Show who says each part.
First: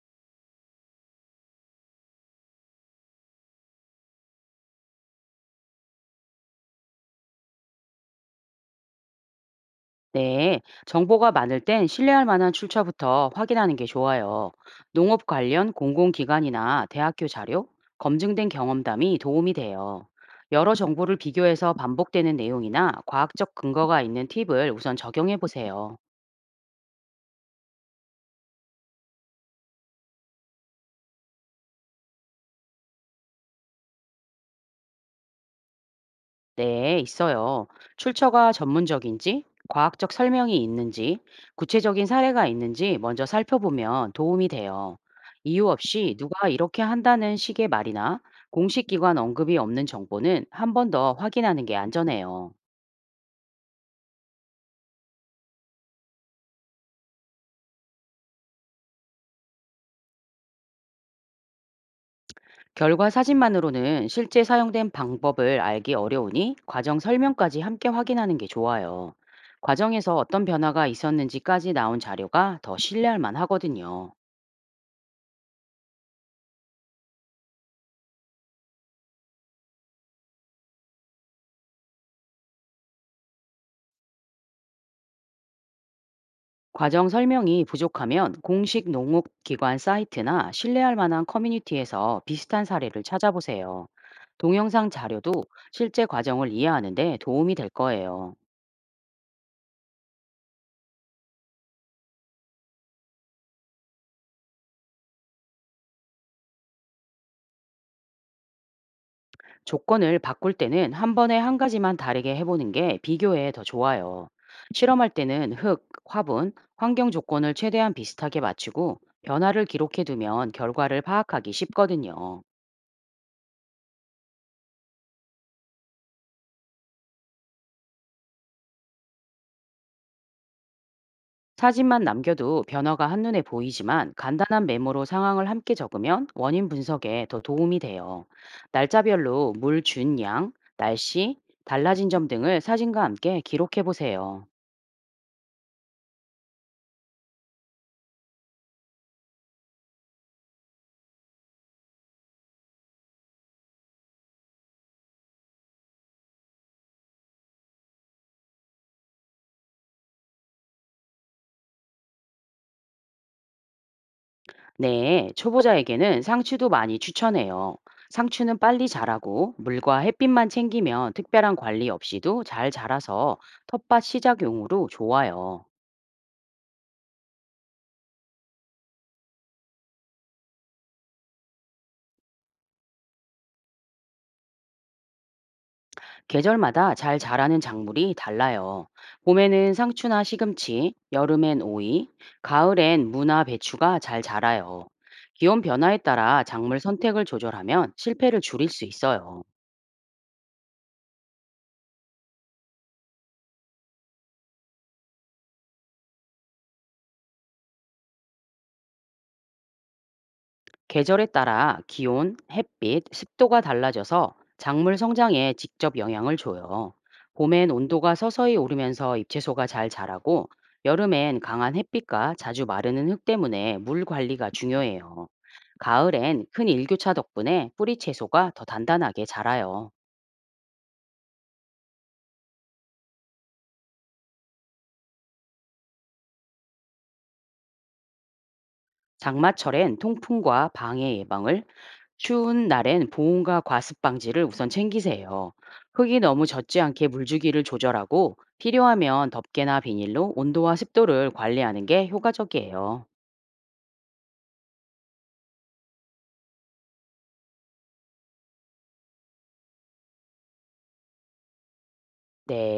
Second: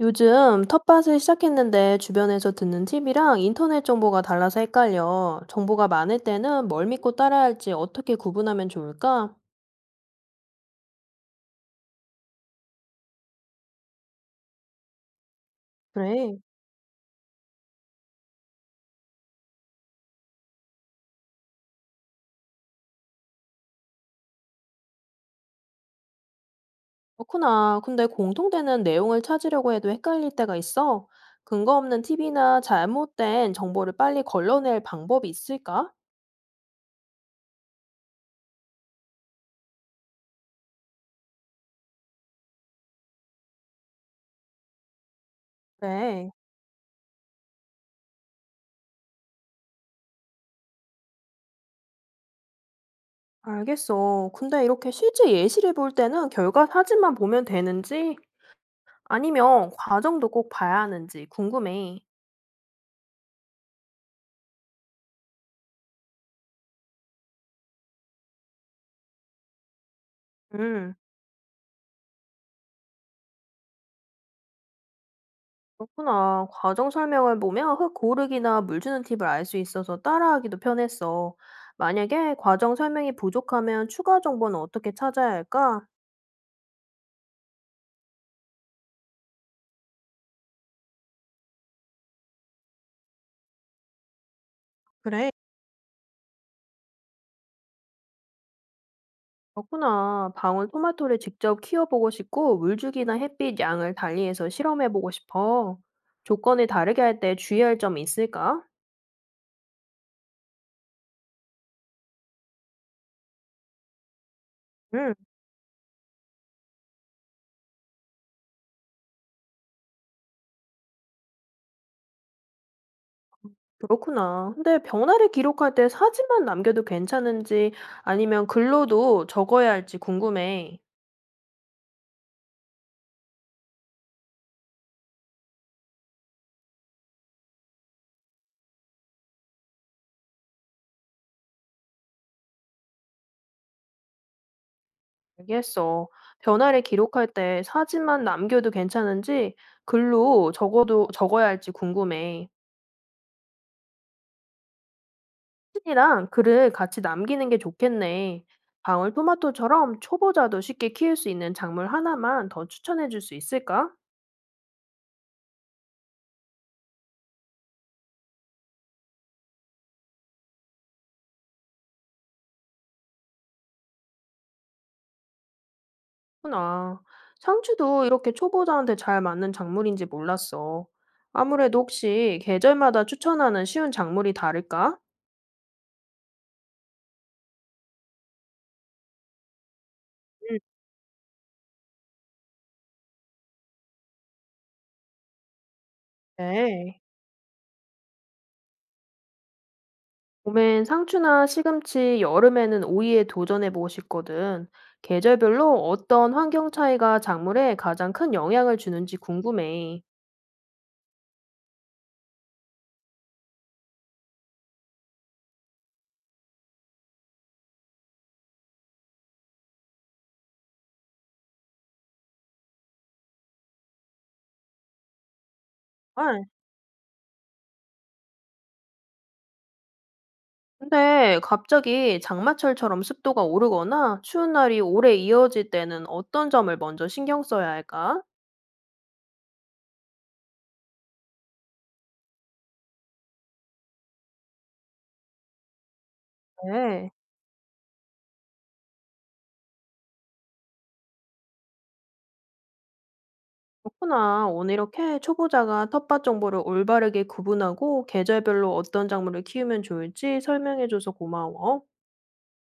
Speaker 1: 요즘 텃밭을 시작했는데 주변에서 듣는 팁이랑 인터넷 정보가 달라서 헷갈려. 정보가 많을 때는 뭘 믿고 따라야 할지 어떻게 구분하면 좋을까?
Speaker 2: 네, 정보가 많을 땐 신뢰할 만한 출처부터 확인하는 게 좋아요. 농업 관련
Speaker 1: 그래,
Speaker 2: 공공기관이나 대학교 자료, 검증된 경험담이 도움이 돼요. 여러 정보를 비교해서 반복되는 내용이나 과학적 근거가 있는 팁을 우선 적용해 보세요.
Speaker 1: 그렇구나. 근데 공통되는 내용을 찾으려고 해도 헷갈릴 때가 있어. 근거 없는 팁이나 잘못된 정보를 빨리 걸러낼 방법이 있을까?
Speaker 2: 네, 있어요. 출처가 전문적인지, 과학적 설명이 있는지, 구체적인 사례가 있는지 먼저 살펴보면 도움이 돼요. 이유 없이
Speaker 1: 그래,
Speaker 2: 누가 이렇게 한다는 식의 말이나 공식 기관 언급이 없는 정보는 한 번 더 확인하는 게 안전해요.
Speaker 1: 알겠어. 근데 이렇게 실제 예시를 볼 때는 결과 사진만 보면 되는지 아니면 과정도 꼭 봐야 하는지 궁금해.
Speaker 2: 결과 사진만으로는 실제 사용된 방법을 알기 어려우니 과정 설명까지 함께 확인하는 게 좋아요. 과정에서 어떤 변화가
Speaker 1: 음.
Speaker 2: 있었는지까지 나온 자료가 더 신뢰할 만하거든요.
Speaker 1: 그렇구나. 과정 설명을 보면 흙 고르기나 물 주는 팁을 알 수 있어서 따라하기도 편했어. 만약에 과정 설명이 부족하면 추가 정보는 어떻게 찾아야 할까?
Speaker 2: 과정 설명이 부족하면 공식 농업기관 사이트나 신뢰할 만한 커뮤니티에서 비슷한 사례를 찾아보세요. 동영상
Speaker 1: 그래,
Speaker 2: 자료도 실제 과정을 이해하는데 도움이 될 거예요.
Speaker 1: 그렇구나. 방울 토마토를 직접 키워보고 싶고, 물주기나 햇빛 양을 달리해서 실험해보고 싶어. 조건을 다르게 할 때 주의할 점이 있을까?
Speaker 2: 조건을 바꿀 때는 한 번에 한 가지만 다르게 해보는 게 비교에 더 좋아요. 실험할
Speaker 1: 응,
Speaker 2: 때는 흙, 화분, 환경 조건을 최대한 비슷하게 맞추고 변화를 기록해두면 결과를 파악하기 쉽거든요.
Speaker 1: 그렇구나. 근데 변화를 기록할 때 사진만 남겨도 괜찮은지 아니면 글로도 적어야 할지 궁금해.
Speaker 2: 사진만 남겨도 변화가 한눈에 보이지만 간단한 메모로 상황을 함께 적으면 원인 분석에 더 도움이 돼요. 날짜별로 물 준 양, 날씨, 달라진 점 등을 사진과 함께 기록해 보세요.
Speaker 1: 얘기했어. 변화를 기록할 때 사진만 남겨도 괜찮은지 글로 적어도 적어야 할지 궁금해. 사진이랑 글을 같이 남기는 게 좋겠네. 방울토마토처럼 초보자도 쉽게 키울 수 있는 작물 하나만 더 추천해 줄 수 있을까?
Speaker 2: 네, 초보자에게는 상추도 많이 추천해요. 상추는 빨리 자라고 물과 햇빛만 챙기면 특별한 관리 없이도 잘 자라서 텃밭 시작용으로 좋아요.
Speaker 1: 그나 상추도 이렇게 초보자한테 잘 맞는 작물인지 몰랐어. 아무래도 혹시 계절마다 추천하는 쉬운 작물이 다를까?
Speaker 2: 계절마다 잘 자라는 작물이 달라요. 봄에는 상추나
Speaker 1: 음,
Speaker 2: 시금치, 여름엔 오이, 가을엔 무나 배추가 잘 자라요. 기온 변화에 따라 작물
Speaker 1: 네.
Speaker 2: 선택을 조절하면 실패를 줄일 수 있어요.
Speaker 1: 봄엔 상추나 시금치, 여름에는 오이에 도전해보고 싶거든. 계절별로 어떤 환경 차이가 작물에 가장 큰 영향을 주는지 궁금해.
Speaker 2: 계절에 따라 기온, 햇빛, 습도가 달라져서 작물 성장에 직접 영향을 줘요. 봄엔 온도가 서서히 오르면서 잎채소가 잘 자라고 여름엔 강한 햇빛과 자주 마르는 흙 때문에 물 관리가 중요해요. 가을엔
Speaker 1: 헐,
Speaker 2: 큰 일교차 덕분에 뿌리 채소가 더 단단하게 자라요.
Speaker 1: 근데 갑자기 장마철처럼 습도가 오르거나 추운 날이 오래 이어질 때는 어떤 점을 먼저 신경 써야 할까?
Speaker 2: 장마철엔 통풍과 방해 예방을, 추운 날엔 보온과 과습 방지를 우선 챙기세요. 흙이 너무 젖지 않게
Speaker 1: 네.
Speaker 2: 물주기를 조절하고 필요하면 덮개나 비닐로 온도와 습도를 관리하는 게 효과적이에요.
Speaker 1: 그렇구나. 오늘 이렇게 초보자가 텃밭 정보를 올바르게 구분하고 계절별로 어떤 작물을 키우면 좋을지 설명해줘서 고마워.
Speaker 2: 네.